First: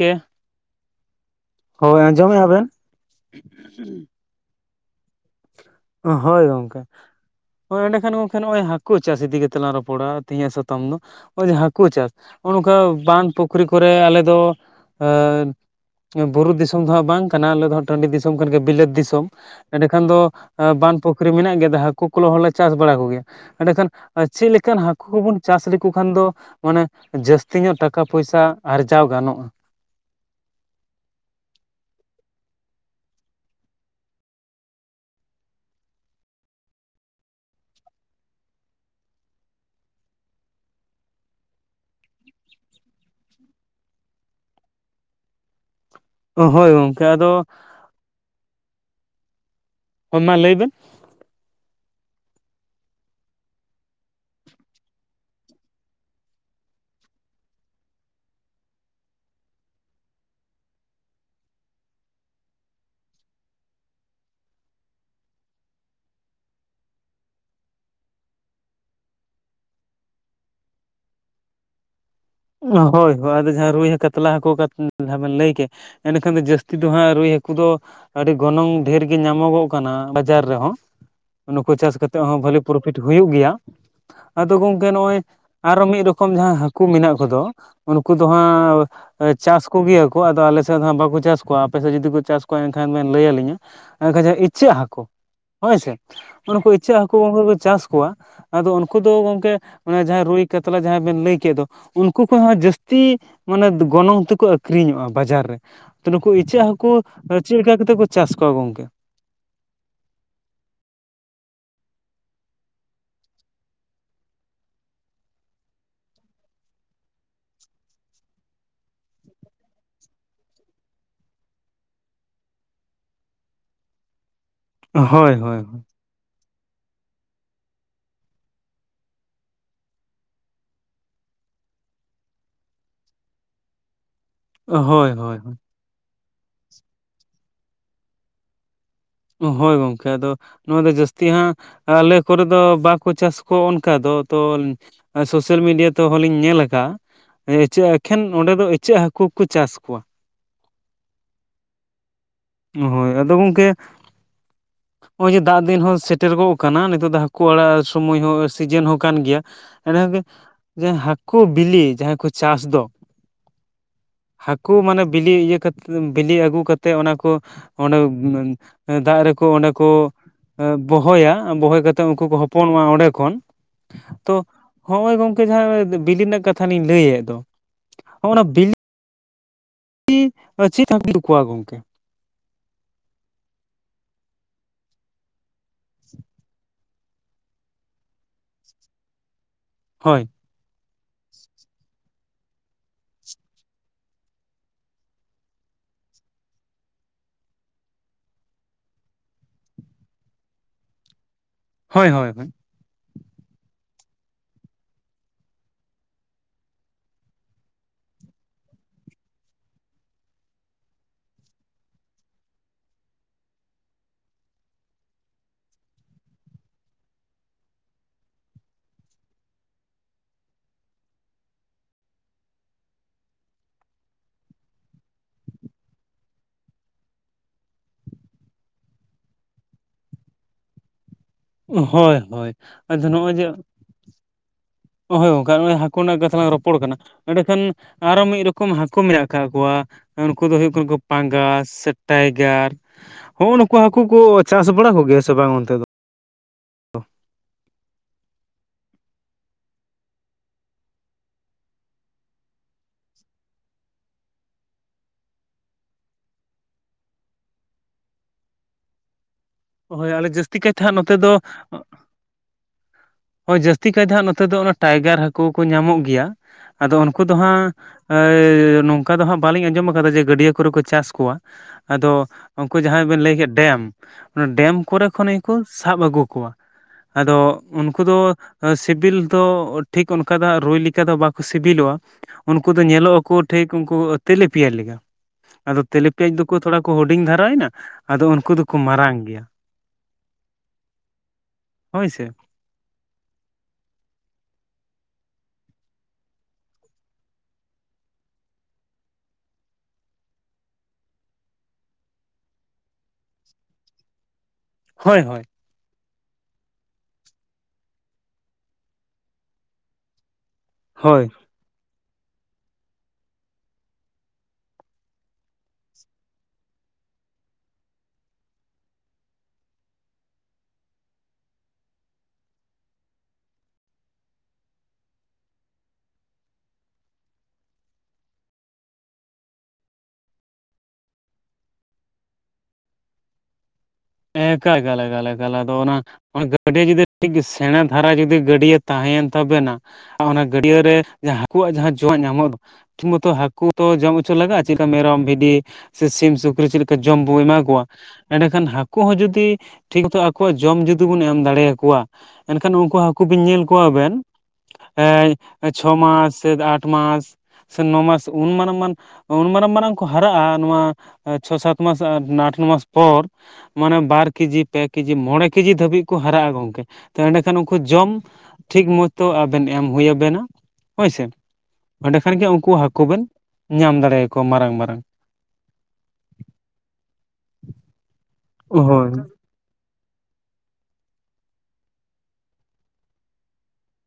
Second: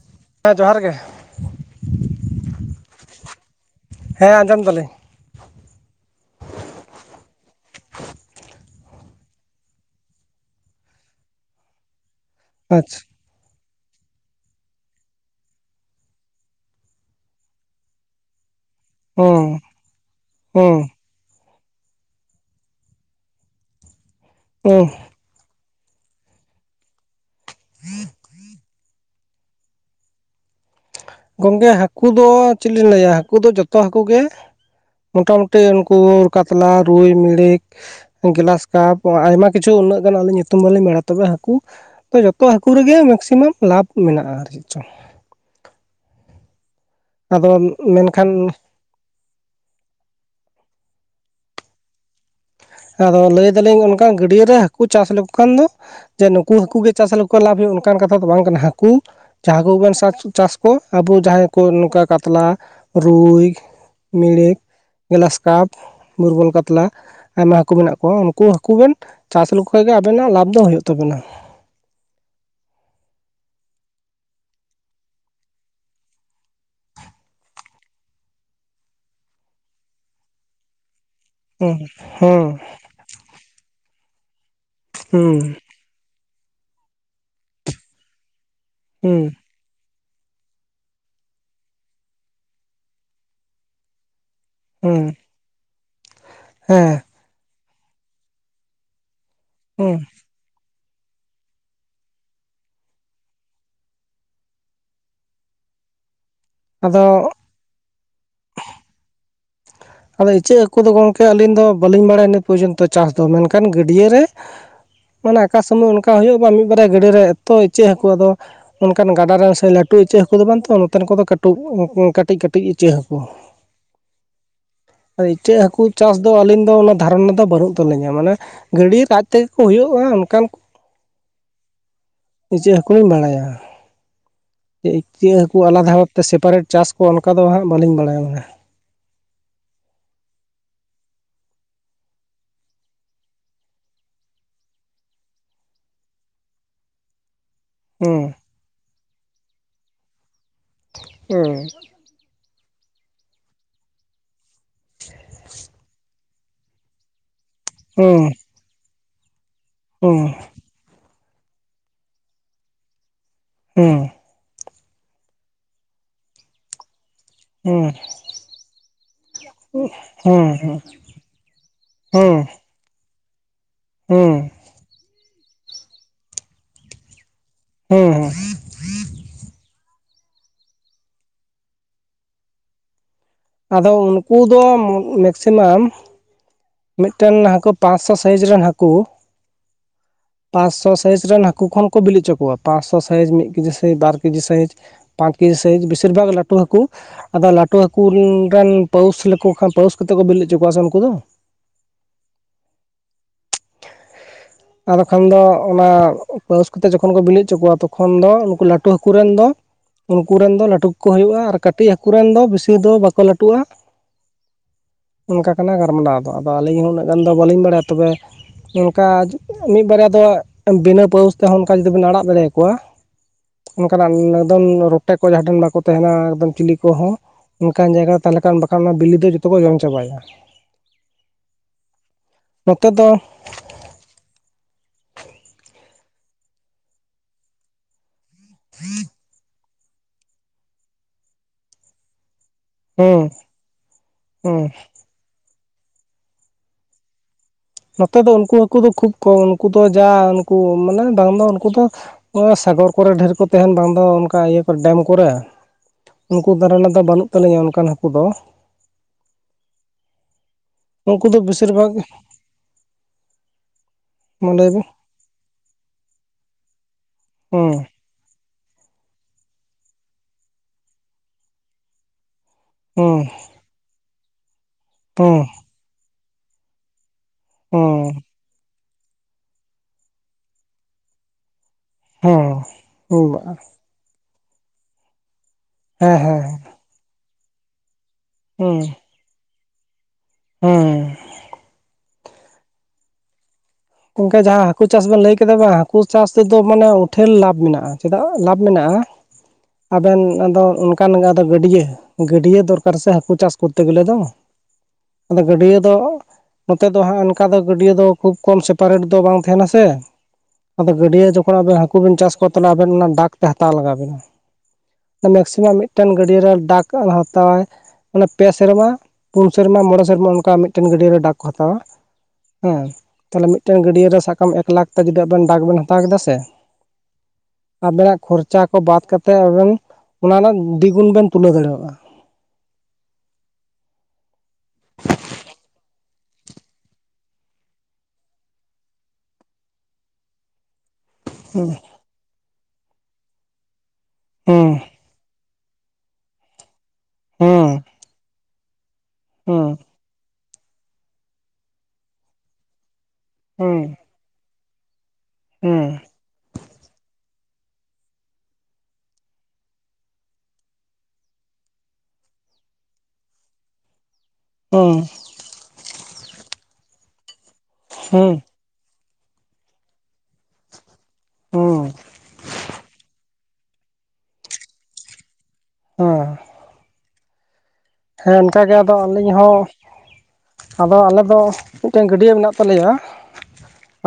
ᱠᱮ ᱦᱮᱸ ᱡᱚᱦᱟᱨ ᱜᱮ ᱦᱳᱭ ᱟᱡᱚᱢᱮᱜ-ᱟ ᱵᱮᱱ ᱦᱮᱸ ᱟᱸᱡᱚᱢ ᱫᱟᱞᱤᱧ ᱦᱳᱭ ᱜᱚᱝᱠᱮ ᱦᱳᱭ ᱮᱸᱰᱮ ᱠᱷᱟᱱ ᱜᱚᱝᱠᱮ ᱱᱚᱜᱼᱚᱭ ᱦᱟᱠᱳ ᱪᱟᱥ ᱤᱫᱤ ᱠᱟᱛᱮᱜ ᱞᱟᱝ ᱨᱚᱯᱚᱲᱟ ᱛᱤᱦᱤᱧ ᱟᱜ ᱥᱟᱛᱟᱢ ᱫᱚ ᱦᱚᱜᱼᱚᱭ ᱡᱮ ᱦᱟᱹᱠᱩ ᱪᱟᱥ ᱱᱚᱜ-ᱚ ᱱᱚᱝᱠᱟ ᱟᱪᱪᱷᱟ ᱵᱟᱸᱫᱽ ᱯᱩᱠᱷᱨᱤ ᱠᱚᱨᱮ ᱟᱞᱮ ᱫᱚ ᱵᱩᱨᱩ ᱫᱤᱥᱚᱢ ᱫᱚ ᱦᱟᱜ ᱵᱟᱝ ᱠᱟᱱᱟ ᱟᱞᱮ ᱫᱚ ᱴᱟᱺᱰᱤ ᱫᱤᱥᱚᱢ ᱠᱟᱱ ᱜᱮᱭᱟ ᱵᱤᱞᱟᱹᱛ ᱫᱤᱥᱚᱢ ᱦᱩᱸ ᱮᱸᱰᱮᱠᱷᱟᱱ ᱫᱚ ᱦᱩᱸ ᱯᱩᱠᱷᱨᱤ ᱢᱮᱱᱟᱜ ᱜᱮᱭᱟ ᱦᱟᱹᱠᱩ ᱠᱚᱞᱚ ᱦᱚᱸᱞᱮ ᱪᱟᱥ ᱵᱟᱲᱟ ᱠᱚᱜᱮᱭᱟ ᱮᱸᱰᱮᱠᱷᱟᱱ ᱪᱮᱫ ᱞᱮᱠᱟᱱ ᱦᱩᱸ ᱦᱟᱹᱠᱩ ᱠᱚᱵᱚᱱ ᱪᱟᱥ ᱞᱮᱠᱚ ᱠᱷᱟᱱ ᱫᱚ ᱢᱟᱱᱮ ᱡᱟᱹᱥᱛᱤ ᱧᱚᱜ ᱴᱟᱠᱟ ᱯᱚᱭᱥᱟ ᱟᱨᱡᱟᱣ ᱜᱟᱱᱚᱜᱼᱟ ᱜᱚᱝᱠᱮ ᱦᱟᱹᱠᱩ ᱫᱚ ᱪᱮᱫ ᱞᱤᱧ ᱞᱟᱹᱭᱟ ᱦᱟᱹᱠᱩ ᱫᱚ ᱡᱚᱛᱚ ᱦᱟᱹᱠᱩ ᱜᱮ ᱢᱚᱴᱟ-ᱢᱩᱴᱤ ᱩᱱᱠᱩ ᱠᱟᱛᱞᱟ ᱨᱩᱭ ᱢᱩᱞᱤᱠ ᱜᱞᱟᱥ ᱠᱟᱯ ᱟᱭᱢᱟ ᱠᱤᱪᱷᱩ ᱩᱱᱟᱹᱜ ᱜᱟᱱ ᱧᱩᱛᱩᱢ ᱵᱟᱹᱞᱤᱧ ᱵᱟᱰᱟᱭᱟ ᱛᱚᱵᱮ ᱦᱟᱹᱠᱩ ᱛᱚ ᱡᱚᱛᱚ ᱦᱟᱹᱠᱩ ᱨᱮᱜᱮ ᱢᱮᱠᱥᱤᱢᱟᱹᱢ ᱞᱟᱵᱽ ᱢᱮᱱᱟᱜᱼᱟ ᱟᱨ ᱪᱮᱫ ᱪᱚᱝ ᱦᱚᱭ ᱜᱚᱝᱠᱮ ᱟᱫᱚ ᱢᱮᱱᱠᱷᱟᱱ ᱦᱚᱭ ᱢᱟ ᱞᱟᱹᱭ ᱵᱤᱱ ᱟᱫᱚ ᱞᱟᱹᱭ ᱮᱫᱟ ᱞᱤᱧ ᱚᱱᱠᱟ ᱜᱟᱹᱰᱤᱭᱟᱹ ᱨᱮ ᱦᱟᱹᱠᱩ ᱪᱟᱥ ᱞᱮᱠᱚ ᱠᱷᱟᱱ ᱫᱚ ᱡᱮ ᱱᱩᱠᱩ ᱦᱟᱹᱠᱩ ᱜᱮ ᱪᱟᱥ ᱞᱮᱠᱚ ᱞᱟᱵᱷ ᱦᱩᱭᱩᱜ ᱚᱱᱠᱟᱱ ᱠᱟᱛᱷᱟ ᱫᱚ ᱵᱟᱝ ᱠᱟᱱᱟ ᱦᱟᱹᱠᱩ ᱡᱟᱦᱟ ᱠᱚᱵᱚᱱ ᱪᱟᱥ ᱠᱚ ᱟᱵᱚ ᱡᱟᱦᱟᱸᱭ ᱠᱚ ᱱᱚᱝᱠᱟ ᱠᱟᱛᱞᱟ ᱨᱩᱭ ᱢᱤᱲᱤᱠ ᱜᱮᱞᱟᱥ ᱠᱟᱯ ᱫᱩᱨᱵᱚᱞ ᱠᱟᱛᱞᱟ ᱟᱭᱢᱟ ᱦᱟᱹᱠᱩ ᱢᱮᱱᱟᱜ ᱠᱚᱣᱟ ᱩᱱᱠᱩ ᱦᱟᱹᱠᱩ ᱵᱮᱱ ᱪᱟᱥ ᱞᱮᱠᱚ ᱠᱷᱟᱡ ᱜᱮ ᱟᱵᱮᱱᱟᱜ ᱞᱟᱵᱽ ᱫᱚ ᱦᱚᱭᱚᱜ ᱛᱟᱵᱚᱱᱟ ᱦᱚᱭ ᱦᱚᱭ ᱟᱫᱚ ᱨᱩᱭ ᱠᱟᱛᱞᱟ ᱦᱟᱹᱠᱩ ᱠᱟᱛᱷᱟ ᱡᱟᱦᱟᱸ ᱵᱮᱱ ᱞᱟᱹᱭ ᱠᱮᱫ ᱮᱸᱰᱮ ᱠᱷᱟᱱ ᱫᱚ ᱡᱟᱹᱥᱛᱤ ᱫᱚ ᱦᱟᱸᱜ ᱨᱩᱭ ᱦᱟᱹᱠᱩ ᱫᱚ ᱟᱹᱰᱤ ᱜᱚᱱᱚᱝ ᱰᱷᱮᱨ ᱜᱮ ᱧᱟᱢᱚᱜᱚᱜ ᱠᱟᱱᱟ ᱵᱟᱡᱟᱨ ᱨᱮᱦᱚᱸ ᱱᱩᱠᱩ ᱦᱩᱸ ᱪᱟᱥ ᱠᱟᱛᱮᱜ ᱦᱚᱸ ᱦᱩᱸ ᱵᱷᱟᱹᱞᱤ ᱯᱩᱨᱩᱠ [unintelligible] ᱦᱩᱭᱩᱜ ᱜᱮᱭᱟ ᱟᱫᱚ ᱜᱚᱝᱠᱮ ᱱᱚᱜᱼᱚᱭ ᱦᱩᱸ ᱟᱨᱦᱚᱸ ᱢᱤᱫ ᱨᱚᱠᱚᱢ ᱡᱟᱦᱟᱸ ᱦᱟᱹᱠᱩ ᱢᱮᱱᱟᱜ ᱩᱱᱠᱩ ᱫᱚ ᱩᱱᱠᱩ ᱫᱚ ᱦᱟᱸᱜᱻ ᱦᱩᱸ ᱪᱟᱥ ᱠᱚ ᱜᱮᱭᱟᱠᱚ ᱟᱫᱚ ᱟᱞᱮ ᱥᱮᱫ ᱫᱚ ᱦᱟᱸᱜ ᱵᱟᱠᱚ ᱪᱟᱥ ᱠᱚᱣᱟ ᱟᱯᱮ ᱥᱮᱫ ᱡᱩᱫᱤ ᱠᱚ ᱪᱟᱥ ᱠᱚᱣᱟ ᱮᱱᱠᱷᱟᱱ ᱵᱮᱱ ᱞᱟᱹᱭ ᱟᱹᱞᱤᱧᱟ ᱮᱱᱠᱷᱟᱱ ᱡᱟᱦᱟᱸ ᱤᱪᱟᱹᱜ ᱦᱩᱸ ᱦᱟᱹᱠᱩ ᱦᱚᱭ ᱥᱮ ᱩᱱᱠᱩ ᱦᱮᱸ ᱤᱪᱟᱹᱜ ᱦᱟᱹᱠᱩ ᱩᱱᱠᱩ ᱜᱚᱢᱠᱮ ᱠᱚ ᱪᱟᱥ ᱠᱚᱣᱟ ᱟᱫᱚ ᱩᱱᱠᱩ ᱫᱚ ᱜᱚᱝᱠᱮ ᱦᱩᱸ ᱡᱟᱦᱟᱸᱭ ᱨᱩᱭ ᱠᱟᱛᱞᱟ ᱡᱟᱦᱟᱸᱭ ᱵᱮᱱ ᱞᱟᱹᱭ ᱠᱮᱜ ᱫᱚ ᱩᱱᱠᱩ ᱠᱷᱚᱜ ᱦᱚᱸ ᱡᱟᱹᱥᱛᱤ ᱢᱟᱱᱮ ᱜᱚᱱᱚᱝ ᱛᱮᱠᱚ ᱟᱹᱠᱷᱨᱤᱧᱚᱜᱼᱟ ᱵᱟᱡᱟᱨ ᱨᱮ ᱛᱚ ᱱᱩᱠᱩ ᱤᱪᱟᱹᱜ ᱦᱟᱹᱠᱩ ᱟᱫᱚ ᱪᱮᱫ ᱞᱮᱠᱟ ᱠᱟᱛᱮᱜ ᱠᱚ ᱪᱟᱥ ᱠᱚᱣᱟ ᱜᱚᱝᱠᱮ ᱟᱫᱚ ᱤᱪᱟᱹᱜ ᱦᱟᱹᱠᱩ ᱫᱚ ᱜᱚᱢᱠᱮ ᱟᱹᱞᱤᱧ ᱫᱚ ᱵᱟᱹᱞᱤᱧ ᱵᱟᱰᱟᱭᱟ ᱱᱤᱛ ᱯᱚᱨᱡᱚᱱᱛᱚ ᱪᱟᱥ ᱫᱚ ᱢᱮᱱᱠᱷᱟᱱ ᱜᱟᱹᱰᱤᱭᱟᱹ ᱨᱮ ᱢᱟᱱᱮ ᱚᱠᱟ ᱥᱚᱢᱚᱭ ᱚᱱᱠᱟ ᱦᱩᱭᱩᱜᱼᱟ ᱵᱟᱝ ᱢᱤᱫᱵᱟᱨᱭᱟ ᱜᱟᱹᱰᱤᱭᱟᱹ ᱨᱮ ᱮᱛᱚ ᱤᱪᱟᱹᱜ ᱦᱟᱹᱠᱩ ᱟᱫᱚ ᱚᱱᱠᱟᱱ ᱜᱟᱰᱟ ᱨᱮ ᱥᱫ ᱞᱟᱹᱴᱩ ᱤᱪᱟᱹᱜ ᱦᱟᱹᱠᱩ ᱫᱚ ᱵᱟᱝ ᱛᱚ ᱱᱚᱛᱮᱱ ᱠᱚᱫᱚ ᱠᱟᱹᱴᱩ ᱠᱟᱹᱴᱤᱡ ᱠᱟᱹᱴᱤᱡ ᱤᱪᱟᱹᱜ ᱦᱟᱹᱠᱩ ᱟᱨ ᱦᱳᱭ ᱦᱳᱭ ᱤᱪᱟᱹᱜ ᱦᱳᱭ ᱦᱟᱹᱠᱩ ᱪᱟᱥ ᱫᱚ ᱟᱹᱞᱤᱧ ᱫᱚ ᱚᱱᱟ ᱫᱷᱟᱨᱚᱱᱟ ᱫᱚ ᱵᱟᱹᱱᱩᱜ ᱛᱟᱹᱞᱤᱧᱟ ᱢᱟᱱᱮ ᱜᱟᱹᱰᱭᱟᱹ ᱨᱮ ᱟᱡ ᱛᱮᱜᱮ ᱠᱚ ᱦᱩᱭᱩᱜᱼᱟ ᱚᱱᱠᱟᱱ ᱠᱚ [inaudible] ᱤᱪᱟᱹᱜ ᱦᱟᱹᱠᱩᱧ ᱵᱟᱲᱟᱭᱟ ᱦᱳᱭ ᱤᱪᱟᱹᱜ ᱦᱳᱭ ᱦᱳᱭ ᱦᱟᱹᱠᱩ ᱟᱞᱟᱫᱟ ᱵᱷᱟᱵᱽᱛᱮ ᱥᱮᱯᱟᱨᱮᱴ ᱪᱟᱥ ᱠᱚ ᱚᱱᱠᱟ ᱫᱚ ᱦᱟᱸᱜ ᱵᱟᱹᱞᱤᱧ ᱵᱟᱲᱟᱭᱟ ᱢᱟᱱᱮ ᱦᱳᱭ ᱜᱚᱝᱠᱮ ᱟᱫᱚ ᱱᱚᱣᱟ ᱫᱚ ᱡᱟᱹᱥᱛᱤ ᱦᱟᱸᱜ ᱟᱞᱮ ᱠᱚᱨᱮ ᱫᱚ ᱵᱟᱠᱚ ᱪᱟᱥ ᱠᱚᱣᱟ ᱚᱱᱠᱟ ᱫᱚ ᱛᱚᱱ ᱥᱚᱥᱟᱹᱞ ᱢᱤᱰᱤᱭᱟ ᱛᱮᱦᱚᱸ ᱞᱤᱧ ᱧᱮᱞ ᱟᱠᱟᱜᱼᱟ ᱦᱮᱸ ᱪᱮᱜ ᱦᱩᱸ ᱮᱠᱷᱮᱱ ᱚᱸᱰᱮ ᱫᱚ ᱤᱪᱟᱹᱜ ᱦᱟᱹᱠᱩ ᱠᱚ ᱪᱟᱥ ᱠᱚᱣᱟ [unintelligible] ᱦᱳᱭ ᱟᱫᱚ ᱜᱚᱢᱠᱮ ᱱᱚᱜᱼᱚᱭ ᱡᱮ ᱫᱟᱜ ᱫᱤᱱ ᱦᱚᱸ ᱥᱮᱴᱮᱨᱚᱜ ᱠᱟᱱᱟ ᱱᱤᱛᱚᱜ ᱫᱚ ᱦᱟᱹᱠᱩ ᱟᱲᱟᱜ ᱥᱚᱢᱚᱭ ᱦᱚᱸ ᱥᱤᱡᱮᱱ ᱦᱚᱸ ᱠᱟᱱ ᱜᱮᱭᱟ ᱚᱱᱮ ᱦᱩᱸ [unintelligible] ᱡᱮ ᱦᱟᱹᱠᱩ ᱵᱤᱞᱤ ᱡᱟᱦᱟᱸᱭ ᱠᱚ ᱪᱟᱥ ᱫᱚ ᱦᱩᱸ ᱦᱟᱹᱠᱩ ᱢᱟᱱᱮ ᱵᱤᱞᱤ ᱤᱭᱟᱹ ᱠᱟᱛᱮ ᱵᱤᱞᱤ ᱟᱹᱜᱩ ᱠᱟᱛᱮᱜ ᱚᱱᱟ ᱠᱚ ᱦᱩᱸ ᱚᱸᱰᱮ ᱮᱸ ᱫᱟᱜ ᱨᱮᱠᱚ ᱚᱸᱰᱮ ᱠᱚ ᱦᱩᱸ ᱵᱚᱦᱚᱭᱟ ᱵᱚᱦᱚᱭ ᱠᱟᱛᱮᱜ ᱦᱩᱸ ᱩᱱᱠᱩ ᱠᱚ ᱦᱩᱸ ᱦᱚᱯᱚᱱᱚᱜᱼᱟ ᱚᱸᱰᱮ ᱠᱷᱚᱱ ᱛᱚ ᱦᱩᱸ ᱦᱚᱸᱜᱼᱚᱭ ᱜᱚᱝᱠᱮ ᱡᱟᱦᱟᱸ ᱵᱤᱞᱤ ᱨᱮᱱᱟᱜ ᱠᱟᱛᱷᱟ ᱞᱤᱧ ᱞᱟᱹᱭᱮᱫ ᱫᱚ ᱦᱩᱸ ᱦᱚᱸ ᱚᱱᱟ ᱵᱤᱞᱤ [unintelligible] ᱪᱤᱫ [unintelligible] ᱠᱚᱣᱟ ᱜᱚᱝᱠᱮ ᱟᱫᱚ ᱩᱱᱠᱩ ᱫᱚ ᱢᱮᱠᱥᱤᱢᱟᱢ ᱢᱤᱫᱴᱮᱱ ᱚᱱᱠᱟ ᱯᱟᱸᱥᱥᱚ ᱥᱟᱭᱤᱡ ᱨᱮᱱ ᱦᱟᱹᱠᱩ ᱦᱳᱭ ᱯᱟᱸᱪᱥᱚ ᱥᱟᱹᱭᱤᱡᱽ ᱨᱮᱱ ᱦᱟᱹᱠᱩ ᱠᱷᱚᱱ ᱠᱚ ᱵᱤᱞᱤ ᱦᱚᱪᱚᱠᱚᱣᱟ ᱯᱟᱸᱪᱥᱚ ᱥᱟᱹᱭᱤᱡᱽ ᱢᱤᱫ ᱠᱮᱡᱤ ᱥᱟᱹᱭᱤᱡᱽ ᱵᱟᱨ ᱠᱮᱡᱤ ᱥᱟᱹᱭᱤᱡᱽ ᱯᱟᱸᱪ ᱡᱮᱡᱤ ᱥᱟᱭᱤᱡ ᱵᱮᱥᱤᱨ ᱵᱷᱟᱜᱽ ᱞᱟᱹᱴᱩ ᱦᱟᱹᱠᱩ ᱟᱫᱚ ᱞᱟᱹᱴᱩ ᱦᱟᱹᱠᱩ ᱵᱮᱱ ᱯᱟᱹᱣᱩᱥ ᱞᱮᱠᱚ ᱠᱷᱟᱱ ᱯᱟᱹᱣᱩᱥ ᱠᱟᱛᱮᱫ ᱠᱚ ᱵᱤᱞᱤ ᱦᱚᱪᱚ ᱠᱚᱣᱟ ᱥᱮ ᱩᱱᱠᱩ ᱫᱚ ᱦᱳᱭ ᱦᱳᱭ ᱦᱳᱭ ᱟᱫᱚᱠᱷᱟᱱ ᱫᱚ ᱚᱱᱟ ᱯᱟᱹᱣᱩᱥ ᱠᱟᱛᱮ ᱡᱚᱠᱷᱚᱱ ᱠᱚ ᱵᱤᱞᱤ ᱦᱚᱪᱚ ᱠᱚᱣᱟ ᱛᱚᱠᱷᱚᱱ ᱫᱚ ᱩᱱᱠᱩ ᱞᱟᱹᱴᱩ ᱦᱟᱹᱠᱩ ᱨᱮᱱ ᱫᱚ ᱩᱱᱠᱩ ᱨᱮᱱ ᱫᱚ ᱞᱟᱹᱴ ᱜᱮᱠᱚ ᱦᱩᱭᱩᱜᱼᱟ ᱟᱨ ᱠᱟᱹᱴᱤᱡ ᱦᱟᱹᱠᱩ ᱨᱮᱱ ᱫᱚ ᱵᱤᱥᱤ ᱫᱚ ᱵᱟᱠᱚ ᱞᱟᱹᱴᱩᱜᱼᱟ ᱚᱱᱠᱟ ᱠᱟᱱᱟ ᱜᱟᱞᱢᱟᱨᱟᱣ ᱫᱚ ᱟᱫᱚ ᱟᱹᱞᱤᱧ ᱦᱚᱸ ᱩᱱᱟᱹᱜ ᱜᱟᱱ ᱫᱚ ᱵᱟᱹᱞᱤᱧ ᱵᱟᱲᱟᱭᱟ ᱛᱚᱵᱮ ᱱᱚᱝᱠᱟ ᱢᱤᱫ ᱵᱟᱨᱭᱟ ᱫᱚ ᱵᱤᱱᱟᱹ ᱯᱟᱹᱣᱩᱥ ᱛᱮᱦᱚᱸ ᱚᱱᱠᱟ ᱡᱩᱫᱤ ᱵᱮᱱ ᱟᱲᱟᱜ ᱫᱟᱲᱮᱭᱟᱠᱚᱣᱟ ᱚᱱᱠᱟᱱᱟᱜ ᱮᱠᱫᱚᱢ ᱨᱚᱴᱮ ᱠᱚ ᱡᱟᱦᱟᱸ ᱴᱷᱮᱱ ᱵᱟᱠᱚ ᱛᱟᱦᱮᱱᱟ ᱮᱠᱚᱢ ᱪᱤᱞᱤ ᱠᱚᱦᱚᱸ ᱚᱱᱠᱟᱱ ᱡᱟᱭᱜᱟ ᱛᱟᱦᱚᱞᱮ ᱠᱷᱟᱱ ᱵᱟᱠᱷᱟᱱ ᱚᱱᱟ ᱵᱤᱞᱤ ᱫᱚ ᱡᱚᱛᱚ ᱠᱚ ᱡᱚᱢ ᱪᱟᱵᱟᱭᱟ ᱦᱳᱭ ᱦᱳᱭ ᱱᱚᱛᱮ ᱫᱚ ᱟᱫᱚ ᱱᱚᱜᱼᱚᱭ ᱡᱮ ᱦᱳᱭ ᱜᱚᱝᱠᱮ ᱟᱨ ᱢᱤᱫ ᱦᱟᱹᱠᱩ ᱨᱮᱱᱟᱜ ᱠᱟᱛᱷᱟ ᱞᱟᱝ ᱨᱚᱯᱚᱲ ᱠᱟᱱᱟ ᱮᱸᱰᱮ ᱠᱷᱟᱱ ᱟᱨᱦᱚᱸ ᱢᱤᱫ [inaudible] ᱨᱚᱠᱚᱢ ᱦᱟᱹᱠᱩ ᱢᱮᱱᱟᱜ ᱟᱠᱟᱫ ᱠᱚᱣᱟ ᱩᱱᱠᱩ ᱫᱚ ᱦᱩᱭᱩᱜ ᱠᱟᱱᱟ ᱠᱚ ᱯᱟᱸᱜᱟᱥ ᱥᱮ ᱴᱟᱭᱜᱟᱨ ᱦᱩᱸ ᱦᱚᱸᱜᱼ ᱱᱩᱠᱩ ᱦᱟᱹᱠᱩ ᱠᱚ ᱦᱩᱸ ᱪᱟᱥ ᱵᱟᱲᱟ ᱠᱚᱜᱮᱭᱟ ᱥᱮ ᱵᱟᱝ ᱚᱱᱛᱮ ᱫᱚ ᱱᱚᱛᱮ ᱫᱚ ᱩᱱᱠᱩ ᱦᱟᱹᱠᱩ ᱫᱚ ᱠᱷᱩᱵᱽ ᱠᱚᱢ ᱩᱱᱠᱩ ᱫᱚ ᱡᱟ ᱩᱱᱠᱩ ᱢᱟᱱᱮ ᱫᱟᱢ ᱫᱚ ᱩᱱᱠᱩ ᱫᱚ [inaudible] ᱥᱟᱜᱚᱨ ᱠᱚᱨᱮ ᱰᱷᱮᱨ ᱠᱚ ᱛᱟᱦᱮᱱ ᱵᱟᱝ ᱫᱚ ᱚᱱᱠᱟ ᱤᱭᱟᱹ ᱠᱚᱨᱮ ᱰᱮᱢ ᱠᱚᱨᱮ ᱩᱱᱠᱩ ᱫᱟᱨᱟᱱᱟ ᱫᱚ ᱵᱟᱹᱱᱩᱜ ᱛᱟᱹᱞᱤᱧᱟ ᱚᱱᱠᱟᱱ ᱦᱟᱹᱠᱩ ᱫᱚ ᱦᱳᱭ ᱟᱞᱮ ᱡᱟᱹᱥᱛᱤ ᱠᱟᱭᱛᱮ ᱦᱟᱸᱜ ᱱᱚᱛᱮ ᱩᱱᱠᱩ ᱫᱚ ᱵᱮᱥᱤᱨ ᱵᱷᱟᱜᱽ ᱦᱳᱭ ᱡᱟᱹᱥᱛᱤ ᱠᱟᱭ ᱫᱚ ᱦᱟᱸᱜ ᱱᱚᱛᱮ ᱢᱟ ᱫᱚ ᱞᱟᱹᱭ ᱵᱤᱱ ᱴᱟᱭᱜᱟᱨ ᱦᱟᱹᱠᱩ ᱠᱚ ᱧᱟᱢᱚᱜ ᱜᱮᱭᱟ ᱟᱫᱚ ᱩᱱᱠᱩ ᱫᱚ ᱦᱟᱸᱜ ᱦᱩᱸ ᱮ ᱱᱚᱝᱠᱟ ᱫᱚ ᱦᱟᱸᱜ ᱵᱟᱹᱞᱤᱧ ᱟᱸᱡᱚᱢ ᱠᱟᱫᱟ ᱡᱮ ᱜᱟᱹᱰᱭᱟᱹ ᱠᱚᱨᱮ ᱠᱚ ᱪᱟᱥ ᱠᱚᱣᱟ ᱟᱫᱚ ᱩᱱᱠᱩ ᱡᱟᱦᱟᱸᱭ ᱵᱤᱱ ᱦᱩᱸ ᱞᱟᱹᱭ ᱠᱮᱫ ᱰᱮᱢ ᱚᱱᱟ ᱰᱮᱢ ᱠᱚᱨᱮ ᱠᱷᱚᱱ ᱜᱮ ᱦᱩᱸ ᱠᱚ ᱥᱟᱵ ᱟᱹᱜᱩ ᱠᱚᱣᱟ ᱟᱫᱚ ᱦᱸ [unintelligible] ᱥᱤᱵᱤᱞ ᱫᱚ ᱴᱷᱤᱠ ᱚᱱᱠᱟ ᱫ ᱨᱩᱭ ᱞᱮᱠᱟ ᱫᱚ ᱵᱟᱠᱚ ᱥᱤᱵᱤᱞᱚᱜᱼᱟ ᱦᱩᱸ ᱦᱩᱸ ᱩᱱᱠᱩ ᱫᱚ ᱧᱮᱞᱚᱜ ᱟᱠᱚ ᱦᱩᱸ ᱴᱷᱤᱠ ᱩᱱᱠᱩ ᱛᱮᱞᱮ ᱯᱮᱭᱟᱡᱽ ᱞᱮᱠᱟ ᱟᱫᱚ ᱛᱮᱞᱮ ᱦᱮᱸ ᱯᱮᱭᱟᱡᱽ ᱫᱚ ᱦᱮᱸ ᱛᱷᱚᱲᱟ ᱦᱩᱰᱤᱧ ᱫᱷᱟᱨᱟᱮᱱᱟ ᱟᱫᱚ ᱩᱱᱠᱩ ᱫᱚᱠᱚ ᱢᱟᱨᱟᱝ ᱜᱮᱭᱟ ᱦᱮᱸ ᱦᱳᱭ ᱥᱮ ᱜᱚᱢᱠᱮ ᱡᱟᱦᱟᱸ ᱦᱟᱹᱠᱩ ᱪᱟᱥ ᱵᱮᱱ ᱞᱟᱹᱭ ᱠᱮᱫᱟ ᱵᱟᱝ ᱦᱟᱹᱠᱩ ᱪᱟᱥ ᱛᱮᱫᱚ ᱢᱟᱱᱮ ᱩᱴᱷᱟᱹᱞ ᱞᱟᱵᱷ ᱢᱮᱱᱟᱜᱼᱟ ᱪᱮᱫᱟᱜ ᱞᱟᱵᱷ ᱢᱮᱱᱟᱜᱼᱟ ᱟᱵᱮᱱ ᱟᱫᱚ ᱚᱱᱠᱟᱱ ᱟᱫᱚ ᱜᱟᱹᱰᱭᱟᱹ ᱜᱟᱹᱰᱭᱟᱹ ᱫᱚᱨᱠᱟᱨ ᱥᱮ ᱦᱟᱹᱠᱩ ᱪᱟᱥ ᱠᱚᱨᱛᱮ ᱜᱮᱞᱮ ᱫᱚ ᱦᱳᱭ ᱟᱫᱚ ᱦᱳᱭ ᱜᱟᱹᱰᱭᱟᱹ ᱫᱚ ᱱᱚᱛᱮ ᱫᱚ ᱦᱟᱸᱜ ᱚᱱᱠᱟ ᱫᱚ ᱜᱟᱹᱰᱭᱟᱹ ᱫᱚ ᱠᱷᱩᱵ ᱠᱚᱢ ᱥᱮ ᱚᱯᱟᱨᱮᱴ ᱫᱚ ᱵᱟᱝ ᱛᱟᱦᱮᱸᱱᱟ ᱥᱮ ᱟᱫᱚ ᱦᱳᱭ ᱜᱟᱹᱰᱭᱟᱹ ᱡᱚᱠᱷ ᱛᱚᱠᱷᱚᱱ ᱟᱵᱮᱱ ᱦᱟᱹᱠᱩ ᱵᱮᱤᱱ ᱪᱟᱥ ᱠᱚᱣᱟ ᱛᱟᱦᱮ ᱟᱵᱮᱱ ᱚᱱᱟ ᱰᱟᱠ ᱛᱮ ᱦᱟᱛᱟᱣ ᱞᱟᱜᱟᱣᱵᱮᱱᱟ ᱢᱮᱠᱥᱤᱢᱟᱢ ᱢᱤᱫᱴᱮᱱ ᱜᱟᱹᱰᱭᱮ ᱰᱟᱠ ᱮᱢ ᱦᱟᱛᱟᱣᱟᱭ ᱚᱱᱟᱮ ᱯᱮ ᱥᱮᱨᱢᱟ ᱯᱩᱱ ᱥᱮᱨᱢᱟ ᱢᱚᱬᱮ ᱥᱮᱨᱢᱟ ᱚᱱᱠᱟ ᱢᱤᱫᱴᱮᱱ ᱜᱟᱹᱰᱭ ᱨᱮ ᱰᱟᱠ ᱠᱚ ᱦᱟᱛᱟᱣᱟ ᱦᱮᱸ ᱛᱟᱦᱞᱮ ᱢᱤᱫᱴᱮᱱ ᱜᱟᱹᱰᱭᱟᱹ ᱨᱮ ᱥᱟᱵ ᱠᱟᱜ ᱢᱮ ᱮᱠ ᱞᱟᱠᱷ ᱛᱮ ᱡᱩᱫᱤ ᱟᱵᱮᱱ ᱰᱟᱠ ᱵᱮᱱ ᱦᱟᱛᱟᱣ ᱠᱮᱫᱟ ᱥᱮ ᱟᱵᱮᱱᱟᱜ ᱠᱷᱚᱨᱪᱟ ᱠᱚ ᱵᱟᱫ ᱠᱟᱛᱮᱮᱫ ᱟᱵᱮᱱ ᱚᱱᱟᱱᱟᱜ ᱫᱤᱜᱩᱱ ᱵᱮᱱ ᱛᱩᱞᱟᱹᱣ ᱫᱟᱲᱮᱣᱟᱜᱼᱟ ᱮᱠᱟ ᱟᱞᱼᱟᱞᱼᱟᱞᱮ ᱟᱫᱚ ᱚᱱᱟ ᱜᱟᱹᱰᱭᱟᱹ ᱡᱩᱫᱤ ᱥᱮᱬᱮ ᱫᱷᱟᱨᱟ ᱡᱩᱫᱤ ᱜᱟᱹᱰᱭᱟᱹ ᱛᱟᱦᱮᱸᱭᱮᱱ ᱛᱟᱵᱮᱱᱟ ᱚᱱᱟ ᱜᱟᱹᱰᱭᱟᱹ ᱨᱮ ᱡᱟᱦᱟᱸ ᱦᱩᱸ ᱦᱟᱹᱠᱩᱣᱟᱜ ᱡᱟᱦᱟᱸ ᱡᱚ ᱧᱟᱢᱚᱜ ᱴᱷᱤᱠ ᱢᱚᱛᱚ ᱦᱟᱹᱠᱩ ᱛᱚ ᱡᱚᱢ ᱦᱚᱪᱚ ᱞᱟᱜᱟᱜᱼᱟ ᱦᱩᱸ ᱪᱮᱫᱠᱟ ᱢᱮᱨᱚᱢ ᱵᱷᱤᱰᱤ ᱥᱮ ᱥᱤᱢ ᱥᱩᱠᱨᱤ ᱪᱮᱫ ᱞᱮᱠᱟ ᱡᱚᱢ ᱵᱚᱱ ᱮᱢᱟ ᱦᱩᱸ ᱠᱚᱣᱟ ᱮᱸᱰᱮᱠᱷᱟᱱ ᱦᱟᱹᱠᱩ ᱦᱚᱸ ᱡᱩᱫᱤ ᱦᱩᱸ ᱴᱷᱤᱠ ᱢᱚᱛᱚ ᱟᱠᱚᱣᱟᱜ ᱡᱚᱢ ᱡᱩᱫᱤ ᱵᱚᱱ ᱮᱢ ᱫᱟᱲᱮᱭᱟᱠᱚᱣᱟ ᱮᱱᱠᱷᱟᱱ ᱩᱱᱠᱩ ᱦᱟᱹᱠᱩ ᱵᱤᱱ ᱧᱮᱞ ᱦᱩᱸ ᱠᱚᱣᱟᱵᱮᱱ ᱮ ᱦᱩᱸ ᱪᱷᱚ ᱢᱟᱥ ᱥᱮ ᱟᱴ ᱢᱟᱥ ᱥᱮ ᱱᱚ ᱢᱟᱥ ᱩᱱᱢᱟᱱ ᱮᱢᱟᱱ ᱩᱱᱤ ᱢᱟᱨᱟᱝ ᱢᱟᱨᱟᱝ ᱠᱚ ᱦᱟᱨᱟᱜᱼᱟ ᱱᱚᱣᱟ ᱪᱷᱚ ᱥᱟᱛ ᱢᱟᱥ ᱟᱴᱷ ᱱᱚ ᱢᱟᱥ ᱯᱚᱨ ᱢᱟᱱᱮ ᱵᱟᱨ ᱠᱮᱡᱤ ᱯᱮ ᱦᱩᱸ ᱠᱮᱡᱤ ᱢᱚᱬᱮ ᱠᱮᱡᱤ ᱫᱷᱟᱹᱵᱤᱡ ᱠᱚ ᱦᱟᱨᱟᱜᱼᱟ ᱜᱚᱢᱠᱮ ᱮᱸᱰᱮᱠᱷᱟᱱ ᱩᱱᱠᱩ ᱡᱚᱢ ᱦᱩᱸ ᱴᱷᱤᱠ ᱢᱚᱛᱚ ᱟᱵᱮᱱ ᱮᱢ ᱦᱩᱭᱩ ᱟᱵᱮᱱᱟ ᱦᱳᱭᱥᱮ ᱦᱩᱸ ᱚᱸᱰᱮ ᱠᱷᱟᱱ ᱠᱷᱟᱱ ᱜᱮ ᱩᱱᱠᱩ ᱦᱟᱹᱠᱩ ᱵᱚᱱ ᱧᱟᱢ ᱫᱟᱲᱮᱭᱟᱠᱚᱣᱟ ᱢᱟᱨᱟᱝ ᱢᱟᱨᱟᱝ ᱦᱮᱸᱻ ᱦᱮᱸ ᱚᱱᱠᱟ ᱜᱮᱮ ᱟᱫᱚ ᱦᱳᱭ ᱟᱹᱞᱤᱧ ᱦᱚᱸ ᱟᱫᱚ ᱟᱞᱮ ᱫᱚ ᱢᱤᱫᱴᱮᱱ ᱜᱟᱹᱰᱭᱟᱹ ᱢᱮᱱᱟᱜ ᱛᱟᱞᱮᱭᱟ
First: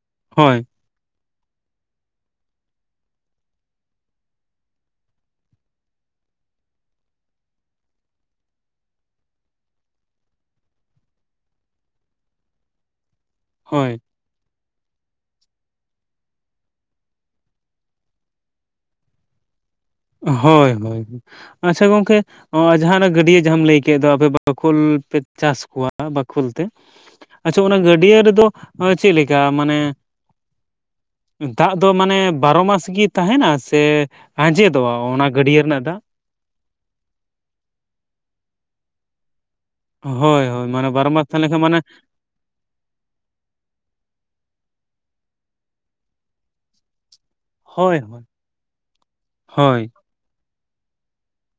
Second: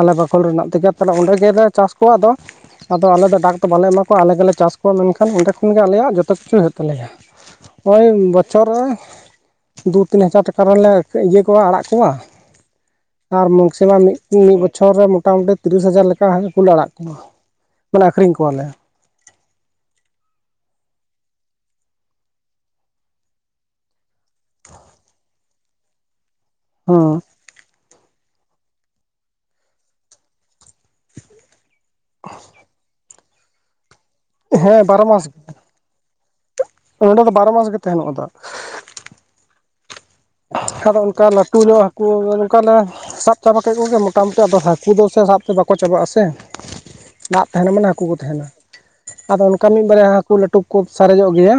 ᱟᱞᱮ ᱵᱟᱠᱷᱳᱞ ᱦᱳᱭ ᱨᱮᱱᱟᱜ ᱛᱮᱜᱮ ᱛᱟᱦᱚᱞᱮ ᱚᱸᱰᱮ ᱜᱮᱮᱞᱮ ᱪᱟᱥ ᱠᱚᱣᱟ ᱟᱫᱚ ᱟᱫᱚ ᱟᱞᱮ ᱫᱚ ᱰᱟᱠ ᱫᱚ ᱵᱟᱞᱮ ᱮᱢᱟ ᱠᱚᱣᱟᱞᱮ ᱜᱮᱞᱮ ᱪᱟᱥ ᱠᱚᱣᱟ ᱢᱮᱱᱠᱷᱟᱱ ᱚᱸᱰᱮ ᱠᱷᱚᱱᱜ ᱜᱮ ᱟᱞᱮᱭᱟᱜ ᱡᱚᱛᱚ ᱠᱤᱪᱷᱩ ᱦᱩᱭᱩᱜ ᱛᱟᱞᱮᱭᱟ ᱦᱳᱭ [unintelligible] ᱵᱚᱪᱷᱚᱨ ᱨᱮ ᱫᱩ ᱛᱤᱱ ᱦᱟᱡᱟᱨ ᱴᱟᱠᱟ ᱨᱮᱱᱞᱮ ᱤᱭᱟᱹ ᱠᱚᱣᱟ ᱟᱲᱟᱜ ᱠᱚᱣᱟ ᱟᱨ ᱦᱳᱭ ᱢᱤᱠᱥᱤᱢᱟᱢ ᱢᱤᱫ.. ᱢᱤᱫ ᱵᱚᱪᱷᱚᱨ ᱨᱮ ᱢᱚᱴᱟᱟᱢᱩᱴᱤ ᱛᱤᱨᱤᱥ ᱦᱟᱡᱟᱨ ᱞᱮᱠᱟ ᱠᱚᱞᱮ ᱟᱲᱟᱜ ᱠᱚᱣᱟ ᱢᱟᱱᱮ ᱟᱠᱷᱨᱤᱧ ᱠᱚᱣᱟᱞᱮ ᱦᱳᱭ ᱦᱳᱭ ᱟᱪᱪᱷᱟ ᱜᱚᱢᱠᱮ ᱦᱚᱸ ᱡᱟᱦᱟᱸᱱᱟᱜ ᱜᱟᱹᱰᱭᱟᱹ ᱡᱟᱦᱟᱸᱟᱢ ᱞᱟᱹᱭ ᱠᱮᱫ ᱫᱚ ᱟᱯᱮ ᱵᱟᱠᱷᱳᱞ ᱯᱮ ᱪᱟᱥ ᱠᱚᱣᱟ ᱵᱟᱠᱷᱳᱞ ᱛᱮ ᱦᱚᱸᱻ ᱟᱪᱪᱷᱟ ᱚᱱᱟ ᱜᱟᱹᱰᱭᱟᱹ ᱨᱮᱫᱚ ᱪᱮᱫ ᱞᱮᱠᱟ ᱢᱟᱱᱮ ᱫᱟᱜ ᱫᱚ ᱢᱟᱱᱮ ᱵᱟᱨᱚ ᱢᱟᱥ ᱜᱮ ᱛᱟᱦᱮᱱᱟ ᱥᱮ ᱦᱮᱸ ᱟᱸᱡᱮᱫᱚᱜᱼᱟ ᱚᱱᱟ ᱜᱟᱹᱰ ᱨᱮᱱᱟᱜ ᱫᱟᱜ ᱱᱚᱰᱮ ᱫᱚ ᱵᱟᱨᱚ ᱢᱟᱥ ᱜᱮ ᱛᱟᱦᱮᱱᱚᱜᱫᱚ ᱦᱳᱭ ᱦᱳᱭ ᱢᱟᱱᱮ ᱮᱱᱠᱷᱟᱱ ᱵᱟᱨᱚ ᱚᱱᱠᱟ ᱢᱟᱥ ᱛᱟᱦᱮᱸ ᱞᱟᱹᱴᱩ ᱞᱮᱱᱠᱷᱟᱱ ᱢᱟᱱᱮ ᱧᱚᱜ ᱦᱟᱹᱠᱩ ᱚᱱᱠᱟᱞᱮ ᱥᱟᱵ ᱪᱟᱵᱟ ᱠᱮᱫ ᱠᱚᱜᱮ ᱢᱚᱴᱟᱢᱩᱴᱤ ᱟᱫᱚ ᱦᱟᱹᱠᱩ ᱫᱚ ᱥᱮ ᱥᱟᱵᱛᱮ ᱵᱟᱠᱚ ᱪᱟᱵᱟᱜᱼᱟ ᱥᱮ ᱫᱟᱜ ᱛᱟᱦᱮᱱᱟ ᱢᱟᱱᱮ ᱦᱳᱭ ᱦᱟᱹᱠᱩ ᱠᱚ ᱦᱳᱭ ᱛᱟᱦᱮᱱᱟ ᱟᱫᱚ ᱚᱱᱠᱟ ᱦᱳᱭ ᱢᱤᱫ ᱵᱟᱨᱭᱟ ᱦᱟᱹᱠᱩ ᱞᱟᱹᱴᱩ ᱠᱚ ᱥᱟᱨᱮᱡᱚᱜ ᱜᱮᱭᱟ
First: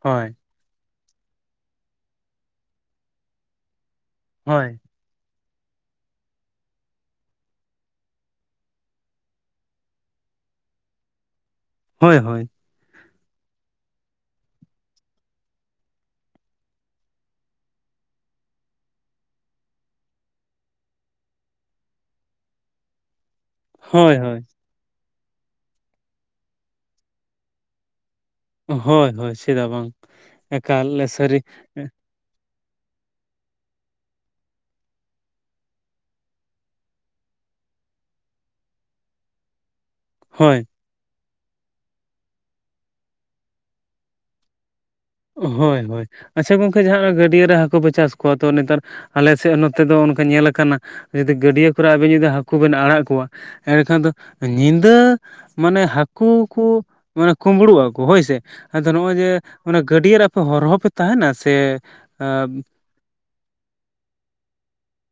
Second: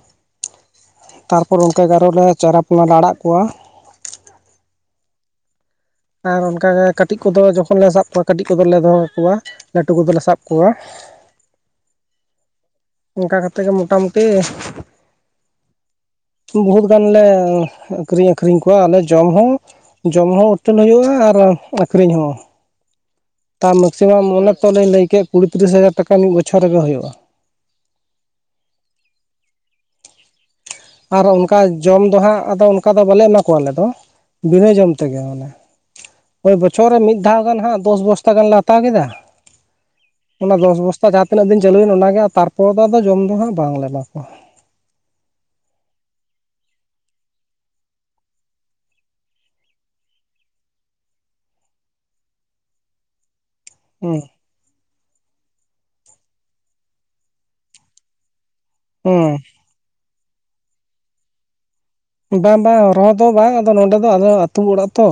ᱦᱳᱭ ᱛᱟᱨᱯᱚᱨ ᱚᱱᱠ ᱜᱮ ᱟᱨᱚ ᱞᱮ ᱪᱟᱨᱟᱯᱚᱱᱟ ᱞᱮ ᱟᱲᱟᱜ ᱠᱚᱣᱟ ᱦᱳᱭ ᱟᱨ ᱚᱱᱠᱟᱜᱮ ᱠᱟᱹᱴᱤᱡ ᱠᱚᱫᱚ ᱡᱚᱠᱷᱚᱱ ᱞᱮ ᱥᱟᱵ ᱠᱚᱣᱟ ᱠᱟᱹᱴᱤᱡ ᱠᱚᱫᱚᱞᱮ ᱫᱚᱦᱚ ᱠᱚᱣᱟ ᱞᱟᱹᱴᱩ ᱠᱚᱫᱚᱞᱮ ᱥᱟᱵ ᱠᱚᱣᱟ ᱾ ᱦᱳᱭ ᱦᱳᱭ ᱾ ᱚᱱᱠᱟ ᱠᱟᱛᱮ ᱜᱮ ᱢᱳᱚᱴᱟᱢᱩᱴᱤ ᱵᱚᱦᱩᱛ ᱜᱟᱱᱞᱮ ᱠᱨᱤᱧ ᱟᱹᱷᱨᱤᱧ ᱠᱚᱣᱟ ᱟᱞᱮ ᱡᱚᱢ ᱦᱚᱸ ᱡᱚᱢ ᱦᱚᱸ ᱩᱛᱟᱹᱱ ᱦᱩᱭᱩᱜᱼᱟ ᱟᱨ ᱟᱠᱠᱷᱨᱤᱧ ᱦᱚᱸ ᱾ ᱛᱟ ᱢᱮᱠᱥᱤᱢᱟᱢ ᱦᱳᱭ ᱚᱱᱮ ᱛᱚᱞᱧ ᱞᱟᱹᱭ ᱠᱮᱫ ᱠᱩᱲᱤ ᱛᱤᱨᱤᱥ ᱦᱟᱡᱟᱨ ᱴᱟᱠᱟ ᱢᱤᱫ ᱵᱚᱪᱷᱚᱨ ᱨᱮᱜᱮ ᱦᱳᱭᱳᱜᱼᱟ ᱾ ᱦᱳᱭ ᱦᱳᱭ, ᱪᱮᱫᱟᱜ ᱵᱟᱝ? ᱮᱠᱟᱞ ᱟᱨ ᱥᱟᱹᱨᱤ ᱚᱱᱠᱟ ᱡᱚᱢ ᱫᱚ ᱦᱟᱸᱜ ᱟᱫᱚ ᱚᱱᱠᱟ ᱫᱚ ᱵᱟᱞᱮ ᱮᱢᱟ ᱠᱚᱣᱟ ᱟᱞᱮ ᱫᱚ ᱵᱤᱱᱟᱹ ᱡᱚᱢ ᱛᱮᱜᱮ ᱢᱟᱱᱮ, ᱳᱭ ᱵᱚᱪᱷᱚᱨ ᱨᱮ ᱢᱤᱫ ᱫᱷᱟᱣ ᱜᱟᱱ ᱦᱟᱜ ᱫᱚᱥ ᱵᱚᱥᱛᱟ ᱜᱟᱱᱞᱮ ᱦᱟᱛᱟᱣ ᱠᱮᱫᱟ ᱚᱱᱟ ᱦᱳᱭ ᱫᱚᱥ ᱵᱚᱥᱛᱟ ᱡᱟᱦᱟᱸ ᱛᱤᱱᱟᱹᱜ ᱫᱤᱱ ᱪᱟᱹᱞᱩᱭᱮᱱ ᱚᱱᱟᱜᱮ ᱛᱟᱨᱯᱚᱨ ᱫᱚ ᱟᱫᱚ ᱡᱚᱢ ᱫᱚ ᱦᱟᱸᱜ ᱵᱟᱝᱞᱮ ᱮᱢᱟ ᱠᱚᱣᱟ ᱾ ᱦᱳᱭ ᱦᱳᱭ ᱟᱪᱪᱷᱟ ᱜᱚᱝᱠᱮ ᱡᱟᱦᱟᱸᱱᱟᱜ ᱜᱟᱹᱰᱭᱟᱹ ᱨᱮ ᱦᱟᱹᱠᱩ ᱯᱮ ᱪᱟᱥ ᱠᱚᱣᱟ ᱛᱚ ᱱᱮᱛᱟᱨ ᱟᱞᱮᱥᱮᱫ ᱱᱚᱛᱮ ᱫᱚ ᱚᱱᱠᱟ ᱧᱮᱞᱟ ᱠᱟᱱᱟ ᱡᱩᱫᱤ ᱜᱟᱹᱰᱭᱟᱹ ᱠᱚᱨᱮ ᱟᱵᱤᱱ ᱡᱩᱫᱤ ᱦᱟᱹᱠᱩ ᱵᱤᱱ ᱟᱲᱟᱜ ᱠᱚᱣᱟ ᱮᱸᱰᱮᱠᱷᱟᱱ ᱫᱚ ᱦᱩᱸ ᱧᱤᱫᱟᱹ ᱢᱟᱱᱮ ᱦᱟᱹᱠᱩ ᱠᱩ ᱢᱟᱱᱮ ᱠᱩᱢᱵᱽᱲᱩᱜᱼᱟᱠᱚ ᱦᱳᱭ ᱥᱮ ᱟᱫᱚ ᱱᱚᱜᱼᱚᱭ ᱡᱮ ᱦᱩᱸ ᱚᱱᱟ ᱜᱟᱹᱰᱭᱟᱹ ᱨᱮ ᱟᱯᱮ ᱦᱚᱨᱦᱚ ᱯᱮ ᱛᱟᱦᱮᱱᱟ ᱥᱮ ᱵᱟᱝ ᱵᱟᱝ ᱦᱚᱨᱦᱚ ᱫᱚ ᱵᱟᱝ ᱟᱫᱚ ᱱᱚᱰᱮ ᱫᱚ ᱟᱫᱚ ᱟᱹᱛᱩ ᱚᱲᱟᱜ ᱛᱚ,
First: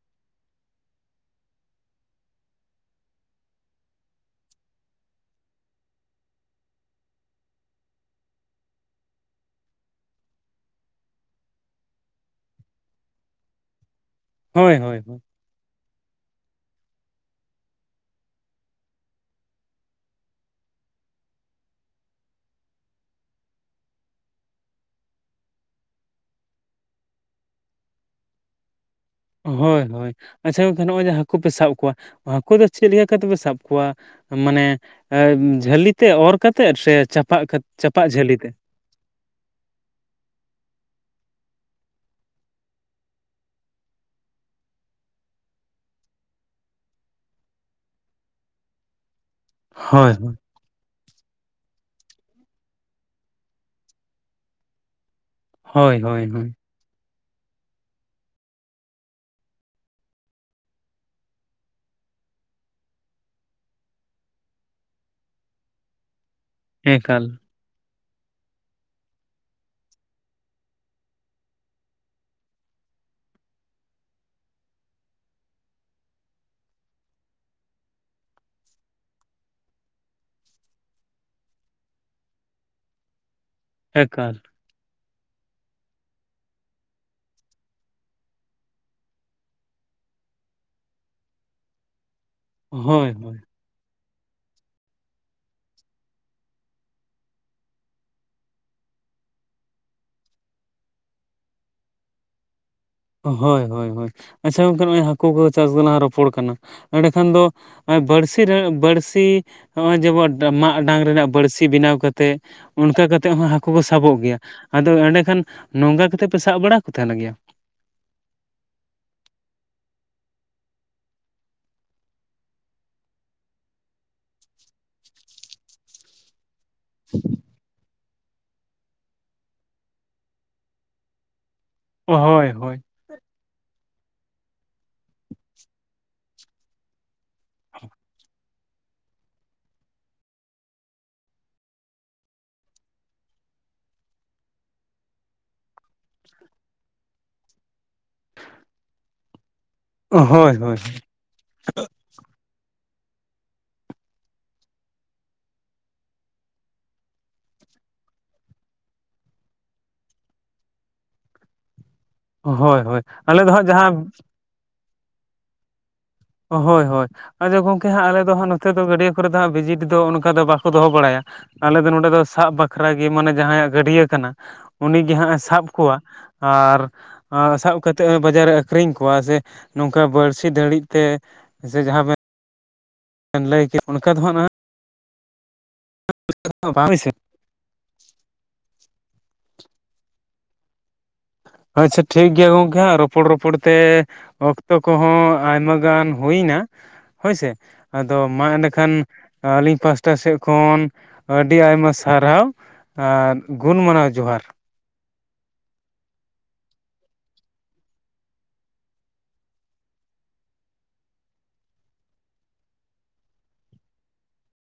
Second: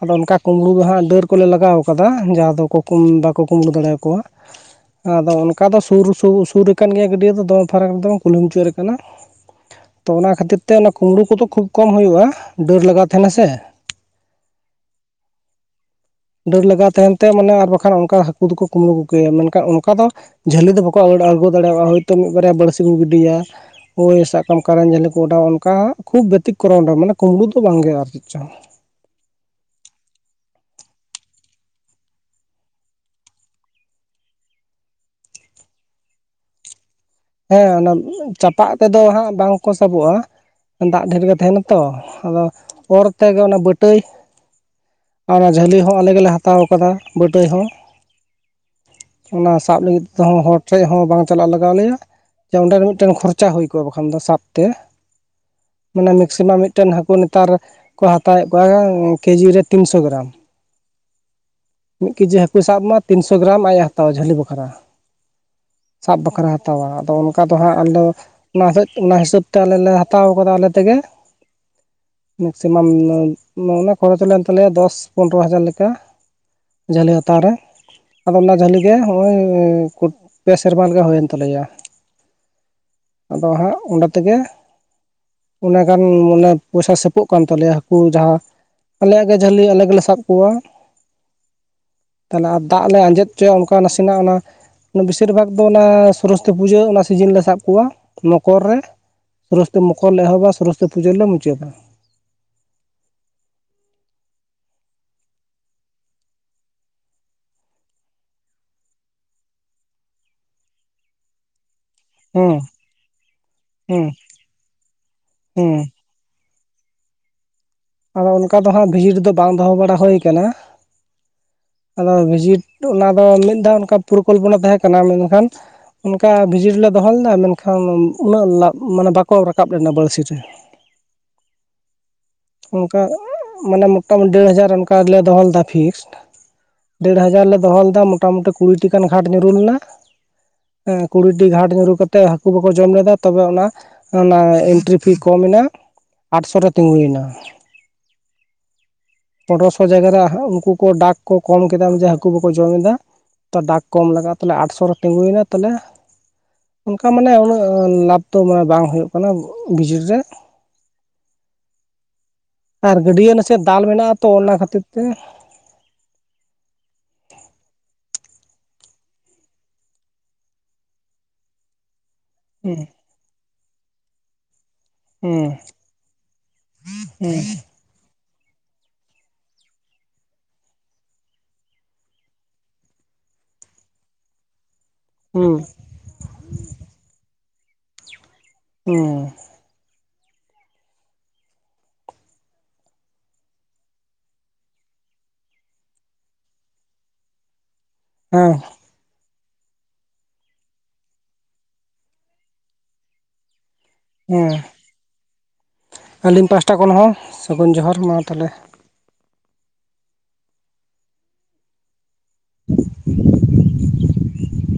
ᱟᱫᱚ ᱚᱱᱠᱟ ᱠᱩᱢᱵᱽᱲᱩ ᱫᱚ ᱦᱟᱸᱜ ᱰᱟᱹᱨ ᱠᱚᱞᱮ ᱞᱟᱜᱟᱣ ᱠᱟᱫᱟ ᱡᱟᱦᱟᱸ ᱫᱚ ᱠᱚ ᱠᱩᱢ ᱵᱟᱠᱚ ᱠᱩᱢᱵᱽᱲᱩ ᱫᱟᱲᱮᱭᱟᱠᱚᱣᱟ ᱾ ᱟᱫᱚ ᱚᱱᱠᱟ ᱫᱚ ᱥᱩᱨ ᱥᱩᱨ ᱥᱩᱨ ᱠᱟᱱ ᱜᱮᱭᱟ ᱜᱟᱹᱰᱭᱟᱹ ᱫᱚ ᱫᱚᱢᱮ ᱯᱷᱟᱨᱟᱠ ᱫᱚ ᱵᱟᱝ ᱠᱩᱞᱦᱤ ᱢᱩᱪᱟᱹᱫ ᱠᱟᱱᱟ ᱾ ᱛᱚ ᱚᱱᱟ ᱠᱷᱟᱹᱛᱤᱨ ᱛᱮ ᱚᱱᱟ ᱠᱩᱢᱵᱽᱲᱩ ᱠᱚᱫᱚ ᱠᱷᱩᱵ ᱠᱚᱢ ᱦᱩᱭᱩᱜᱼᱟ ᱰᱟᱹᱨ ᱞᱟᱜᱟᱣ ᱛᱟᱦᱮᱱᱟ ᱥᱮ ᱾ ᱦᱳᱭ ᱦᱳᱭ ᱰᱟᱹᱨ ᱞᱟᱜᱟᱣ ᱛᱟᱦᱮᱱ ᱛᱮ ᱢᱟᱱᱮ ᱟᱨ ᱵᱟᱠᱷᱟᱱ ᱚᱱᱠᱟ ᱦᱟᱹᱠᱩ ᱫᱚᱠᱚ ᱠᱩᱢᱵᱽᱲᱩ ᱠᱚ ᱠᱮᱭᱟ ᱢᱮᱱᱠᱷᱟᱱ ᱚᱱᱠᱟ ᱫᱚ ᱡᱷᱟᱹᱞᱤ ᱫᱚ ᱵᱟᱠᱚ ᱟᱬᱜᱚ ᱫᱟᱲᱮᱭᱟᱜᱼᱟ ᱦᱭᱛᱳ ᱢᱤᱫ ᱵᱟᱨᱭᱟ ᱵᱟᱹᱲᱥᱤ ᱠᱚ ᱜᱤᱰᱤᱭᱟ, ᱦᱳᱭ ᱥᱟᱵ ᱠᱟᱢ ᱠᱟᱨᱮᱱ ᱡᱷᱟᱹᱞᱤ ᱠᱚ ᱚᱰᱟᱣᱟ ᱚᱱᱠᱟ ᱠᱷᱩᱵ ᱵᱮᱛᱤᱠᱠᱨᱚᱢ ᱨᱮ ᱢᱟᱱᱮ ᱠᱩᱢᱵᱽᱲᱩ ᱫᱚ ᱵᱟᱝ ᱜᱮ ᱟᱨ ᱪᱮᱫ ᱪᱚ ᱦᱳᱭ ᱦᱳᱭ ᱟᱪᱪᱷᱟ ᱜᱚᱝᱠᱮ ᱱᱚᱜᱼᱚᱭ ᱡᱮ ᱦᱟᱹᱠᱩ ᱯᱮ ᱥᱟᱵ ᱠᱚᱣᱟ ᱦᱟᱹᱠᱩ ᱫᱚ ᱪᱮᱫ ᱞᱮᱠᱟ ᱠᱟᱛᱮ ᱯᱮ ᱥᱟᱵ ᱠᱚᱣᱟ? ᱢᱟᱱᱮ ᱡᱷᱟᱹᱞᱤᱛᱮ ᱚᱨ ᱠᱟᱛᱮᱜ ᱥᱮ ᱪᱟᱯ ᱦᱮᱸ ᱚᱱᱟ ᱪᱟᱯᱟᱫ ᱛᱮᱫᱚ ᱦᱟᱸᱜ ᱵᱟᱝᱠᱚ ᱥᱟᱵᱚᱜᱼᱟ ᱾ ᱫᱟᱜ ᱰᱷᱮᱨ ᱜᱮ ᱛᱟᱦᱮᱱᱟ ᱛᱚ ᱟᱫᱚ ᱚᱨ ᱛᱮᱜᱮ ᱚᱱᱟ ᱵᱟᱹᱴᱟᱹᱭ ᱾ ᱟᱨ ᱡᱷᱟᱹᱞᱤ ᱦᱚᱸ ᱟᱞᱮ ᱜᱮᱞᱮ ᱦᱟᱛᱟᱣ ᱠᱟᱫᱟ ᱵᱟᱹᱴᱟᱹᱭ ᱦᱚᱸ ᱾ ᱚᱱᱟ ᱥᱟᱵ ᱞᱟᱹᱜᱤᱫ ᱦᱳᱭ ᱦᱳᱭ ᱛᱮᱦᱚᱸ ᱦᱚᱲ ᱴᱷᱮᱡ ᱦᱚᱸ ᱵᱟᱝ ᱪᱟᱞᱟᱜ ᱞᱟᱜᱟᱣ ᱞᱮᱭᱟ ᱾ ᱚᱸᱰᱮ ᱢᱤᱫᱴᱟᱝ ᱠᱷᱚᱨᱪᱟ ᱦᱩᱭ ᱠᱚᱜᱼᱟ ᱵᱟᱠᱷᱟᱱ ᱫᱚ ᱥᱟᱵ ᱛᱮ ᱦᱳᱭ ᱢᱟᱱᱮ ᱦᱳᱭ ᱦᱳᱭ ᱢᱮᱠᱥᱤᱢᱟᱢ ᱢᱤᱫ ᱢᱤᱫᱴᱟᱝ ᱦᱟᱹᱠᱩ ᱱᱮᱛᱟᱨ ᱠᱚ ᱦᱟᱛᱟᱣᱮᱫ ᱠᱚᱣᱟ ᱠᱮᱡᱤ ᱨᱮ ᱛᱤᱱᱥᱚ ᱜᱮᱨᱟᱢ ᱾ ᱢᱤᱫ ᱠᱮᱡᱤ ᱦᱟᱹᱠᱩᱭ ᱥᱟᱵ ᱢᱟ ᱛᱤᱱᱥᱚ ᱜᱨᱟᱢ ᱟᱡ ᱮ ᱦᱟᱛᱟᱣᱟ ᱡᱷᱟᱹᱞᱤ ᱵᱟᱠᱷᱨᱟ ᱥᱟᱵ ᱵᱟᱠᱷᱨᱟᱭ ᱦᱟᱛᱟᱣᱟ ᱟᱫᱚ ᱮᱠᱟᱞ, ᱚᱱᱠᱟ ᱛᱚ ᱦᱟᱸᱜ ᱟᱫᱚ ᱚᱱᱟ ᱥᱮᱫ ᱚᱱᱟ ᱦᱤᱥᱟᱹᱵᱽ ᱛᱮ ᱟᱞᱮ ᱞᱮ ᱦᱟᱛᱟᱣ ᱠᱟᱫᱟ ᱟᱞᱮ ᱛᱮᱜᱮ ᱾ ᱢᱮᱠᱥᱤᱢᱟᱢ [unintelligible] ᱚᱱᱟ ᱠᱷᱚᱨᱚᱪ ᱞᱮᱱ ᱛᱟᱞᱮᱭᱟ ᱫᱚᱥ ᱯᱚᱱᱨᱚ ᱦᱟᱡᱟᱨ ᱞᱮᱠᱟ ᱾ ᱡᱷᱟᱹᱞᱤ ᱦᱟᱛᱟᱣ ᱨᱮ ᱟᱫᱚ ᱚᱱᱟ ᱡᱷᱟᱹᱞᱤ ᱜᱮ ᱦᱚᱜ-ᱚᱭ ᱠᱩᱴ ᱯᱮ ᱥᱮᱨᱢᱟ ᱞᱮᱠᱟ ᱦᱩᱭᱮᱱ ᱛᱟᱞᱮᱭᱟ ᱟᱫᱚ ᱦᱟᱸᱜ ᱚᱸᱰᱮ ᱛᱮᱜᱮ ᱮᱠᱟᱞ ᱚᱱᱟ ᱜᱟᱱ ᱢᱟᱱᱮ ᱯᱚᱭᱥᱟ ᱥᱮᱯᱚᱜ ᱠᱟᱱ ᱛᱟᱞᱮᱭᱟ ᱦᱟᱹᱠᱩ ᱡᱟᱦᱟᱸ ᱟᱞᱮᱭᱟᱜ ᱜᱮ ᱡᱷᱟᱹᱞᱤ ᱟᱞᱮ ᱜᱮᱞᱮ ᱥᱟᱵ ᱠᱚᱣᱟ ᱾ [unintelligible] ᱛᱟᱦᱞᱮ ᱟᱨ ᱫᱟᱜ ᱞᱮ ᱦᱳᱭ, ᱟᱸᱡᱮᱫ ᱦᱳᱭ, ᱦᱚᱪᱚᱭᱟ ᱚᱱᱠᱟ ᱱᱟᱥᱮᱱᱟᱜ ᱚᱱᱟ ᱵᱮᱥᱤᱨ ᱵᱷᱟᱜᱽ ᱫᱚ ᱚᱱᱟ ᱥᱚᱨᱚᱥᱚᱛᱤ ᱯᱩᱡᱟᱹ ᱚᱱᱟ ᱥᱤᱡᱤᱱ ᱞᱮ ᱥᱟᱵ ᱠᱚᱣᱟ ᱢᱚᱠᱚᱨ ᱨᱮ, ᱥᱚᱨᱚᱥᱚᱛᱤ ᱢᱚᱠᱚᱨ ᱞᱮ ᱮᱦᱚᱵᱟ ᱥᱚᱨᱚᱥᱚᱛᱤ ᱯᱩᱡᱟᱹ ᱨᱮᱞᱮ ᱢᱩᱪᱟᱹᱫᱟ ᱾ ᱦᱳᱭ ᱦᱳᱭ ᱦᱳᱭ ᱟᱪᱪᱷᱟ ᱜᱚᱝᱠᱮ ᱱᱚᱜᱼᱭ ᱦᱟᱹᱠᱩ ᱠᱚ ᱪᱟᱥ ᱜᱮ ᱞᱟᱝ ᱨᱚᱯᱚᱲ ᱠᱟᱱᱟ ᱮᱸᱰᱮᱠᱷᱟᱱ ᱫᱚ ᱱᱚᱜ-ᱚᱭ ᱵᱟᱹᱲᱥᱤ ᱵᱟᱹᱲᱥᱤ ᱱᱚᱜᱼᱚᱭ ᱡᱮᱢᱚᱱ ᱢᱟᱜ ᱰᱟᱝ ᱨᱮᱱᱟᱜ ᱵᱟᱹᱲᱥᱤ ᱵᱮᱱᱟᱣ ᱠᱟᱛ ᱛᱮ ᱦᱩᱸ ᱚᱱᱠᱟ ᱠᱟᱛᱮ ᱦᱚᱸ ᱦᱟᱹᱠᱩ ᱠᱚ ᱦᱩᱸ ᱥᱟᱵᱚᱜ ᱜᱮᱭᱟ ᱟᱫᱚ ᱮᱸᱰᱮ ᱠᱷᱟᱱ ᱦᱩᱸ ᱱᱚᱝᱠᱟ ᱠᱟᱛᱮ ᱯᱮ ᱥᱟᱵ ᱵᱟᱲᱟ ᱠᱚ ᱠᱚ ᱛᱟᱦᱮᱱᱟ ᱜᱮᱭᱟ? ᱟᱫᱚ ᱚᱱᱠᱟ ᱫᱚ ᱦᱟᱸᱜ ᱵᱷᱤᱡᱤᱴ ᱫᱚ ᱵᱟᱝ ᱫᱚᱦᱚ ᱵᱟᱲᱟ ᱦᱳᱭ ᱠᱟᱱᱟ ᱾ ᱟᱫᱚ ᱵᱷᱤᱡᱤᱴ ᱚᱱᱟ ᱫᱚ ᱢᱤᱫ ᱫᱷᱟᱣ ᱚᱱᱠᱟ ᱯᱚᱨᱤᱠᱚᱞᱯᱚᱱᱟ ᱛᱟᱦᱮᱸ ᱠᱟᱱᱟ ᱢᱮᱱᱠᱷᱟᱱ ᱚᱱᱠᱟ ᱵᱷᱤᱡᱤ ᱨᱮᱞᱮ ᱫᱚᱦᱚ ᱞᱮᱫᱟ ᱢᱮᱱᱠᱷᱟᱱ ᱩᱱᱟᱹᱜ ᱞᱟᱜ ᱢᱟᱱᱮ ᱵᱟᱠᱚ ᱨᱟᱠᱟᱵ ᱞᱮᱱᱟ ᱵᱟᱹᱲᱥᱤ ᱨᱮᱦᱚᱸ᱾ ᱦᱳᱭ ᱦᱚ ᱚᱱᱠᱟ ᱢᱟᱱᱮ ᱢᱚᱴᱟᱢᱩᱴᱤ ᱰᱮᱲ ᱦᱟᱡᱟᱨ ᱚᱱᱠᱟᱞᱮ ᱫᱚᱦᱚ ᱞᱮᱫᱟ ᱯᱷᱤᱠᱥᱴ᱾ ᱰᱮᱲ ᱦᱟᱡᱟᱨ ᱞᱮ ᱫᱚᱦᱚ ᱞᱮᱫᱟ ᱢᱚᱴᱟᱢᱩᱴᱤ ᱠᱩᱲᱤᱴᱤ ᱜᱟᱱ ᱜᱷᱟᱴ ᱧᱩᱨᱩ ᱞᱮᱱᱟ᱾ ᱮᱸ ᱠᱩᱲᱤᱴᱤ ᱜᱷᱟᱴ ᱧᱩᱨᱩ ᱠᱟᱛᱮ ᱦᱟᱠᱩ ᱵᱟᱠᱚ ᱡᱚᱢ ᱞᱮᱫᱟ ᱛᱚᱵᱮ ᱚᱱᱟ ᱚᱱᱟ ᱮᱱᱴᱨᱤ ᱯᱷᱤ ᱠᱚᱢ ᱮᱱᱟ ᱟᱴᱥᱚ ᱨᱮ ᱛᱤᱸᱜᱩᱭᱮᱱᱟ᱾ ᱯᱚᱱᱨᱚᱥᱚ ᱡᱟᱭᱜᱟ ᱨᱮ ᱦᱳᱭ, ᱩᱱᱠᱩ ᱠᱚ ᱰᱟᱠ ᱠᱚ ᱠᱚᱢ ᱠᱮᱫᱟ ᱩᱱᱡᱮ ᱦᱟᱹ ᱠᱩ ᱵᱟᱠᱚ ᱡᱚᱢ ᱮᱫᱟ ᱛᱚ ᱰᱟᱠ ᱠᱚᱢ ᱞᱟᱜᱟᱜᱼᱟ ᱛᱮ ᱟᱴᱥᱚ ᱨᱮ ᱛᱤᱸᱜᱩᱭᱮᱱᱟ ᱛᱟᱦᱚᱞᱮ ᱚᱱᱠᱟ ᱢᱟᱱᱮ ᱩᱱᱟᱹᱜ ᱞᱟᱵᱷ ᱛᱚ ᱢᱟᱱᱮ ᱵᱟᱝ ᱦᱩᱭᱩᱜ ᱠᱟᱱᱟ ᱵᱤᱡᱽᱤᱰ ᱨᱮ, ᱦᱳᱭ, ᱟᱨ ᱦᱳᱭ᱾ ᱜᱟᱹᱰᱭᱟᱹ ᱟᱞᱮ ᱫᱚ ᱱᱟᱥᱮᱭᱟᱜ ᱦᱟᱸᱜ ᱫᱟᱞ ᱡᱟᱦᱟᱸ ᱢᱮᱱᱟᱜᱼᱟ ᱛᱚ ᱚᱱᱟ ᱠᱷᱟᱹᱛᱤᱨ ᱛᱮ ᱦᱳᱭ ᱦᱳᱭ ᱟᱪᱪᱷᱟ ᱜᱚᱢᱠᱮ ᱦᱟᱸᱜ ᱟᱞᱮ ᱫᱚ ᱱᱷᱟᱜ ᱱᱚᱛᱮ ᱫᱚ ᱜᱟᱹᱰᱭᱟᱹ ᱠᱚᱨᱮ ᱫᱚ ᱦᱟᱸᱜ ᱵᱷᱤᱡᱤᱴ ᱫᱚ ᱚᱱᱠᱟ ᱫᱚ ᱵᱟᱠᱚ ᱫᱚᱦᱚ ᱵᱟᱲᱟᱭᱟ᱾ ᱟᱞᱮ ᱫᱚ ᱱᱚᱸᱰᱮ ᱫᱚ ᱥᱟᱵ ᱵᱟᱠᱷᱨᱟ ᱜᱮ ᱢᱟᱱᱮ ᱡᱟᱦᱟᱸᱭᱟᱜ ᱜᱟᱹᱰᱭᱟᱹ ᱠᱟᱱᱟ, ᱩᱱᱤ ᱜᱮ ᱦᱟᱸᱜ ᱮ ᱦᱩᱸ ᱥᱟᱵ ᱠᱚᱣᱟ ᱟᱨ ᱦᱩᱸ ᱥᱟᱵ ᱠᱟᱹ ᱛᱮ ᱵᱟᱡᱟᱨᱮ ᱟᱹᱠᱷᱨᱤᱧ ᱠᱚᱣᱟ ᱥᱮ ᱱᱚᱝᱠᱟ ᱵᱟᱹᱲᱥᱤ ᱫᱟᱹᱲᱤᱡ ᱛᱮ ᱥᱮ ᱡᱟᱦᱟᱸ ᱵᱮᱱ ᱞᱟᱹᱭ ᱠᱮᱜ ᱚᱱᱠᱟ ᱫᱚ ᱱᱷᱟᱜ ᱦᱩᱸ᱾ [unintelligible] ᱵᱟ ᱦᱟᱯᱩᱭ ᱥᱮ᱾ ᱚ᱾ ᱟᱪᱪᱷᱟ ᱴᱷᱤᱠ ᱜᱮᱭᱟ ᱜᱚᱝᱠᱮ ᱦᱟᱸᱜ ᱨᱚᱯᱚᱲ ᱨᱚᱯᱚᱲ ᱛᱮ ᱚᱠᱛᱚ ᱠᱚᱦᱚᱸ ᱟᱭᱢᱟ ᱜᱟᱱ ᱦᱩᱭᱮᱱᱟ ᱦᱳᱭᱥᱮ ᱟᱫᱚ ᱢᱟ ᱦᱮᱸ ᱮᱱᱠᱷᱟᱱ ᱟᱹᱞᱤᱧ ᱯᱟᱥᱴᱟ ᱥᱮᱫ ᱠᱷᱚᱱ ᱟᱹᱰᱤ ᱟᱭᱢᱟ ᱥᱟᱨᱦᱟᱣ᱾ ᱟᱨ ᱜᱩᱱ ᱢᱟᱱᱟᱣ ᱡᱚᱦᱟᱨ ᱦᱮᱸ ᱟᱹᱞᱤᱧ ᱯᱟᱥᱴᱟ ᱠᱷᱚᱱ ᱦᱚᱸ ᱥᱟᱹᱜᱩᱱ ᱡᱚᱦᱟᱨ ᱢᱟ ᱛᱟᱦᱚᱞᱮ᱾ [unintelligible]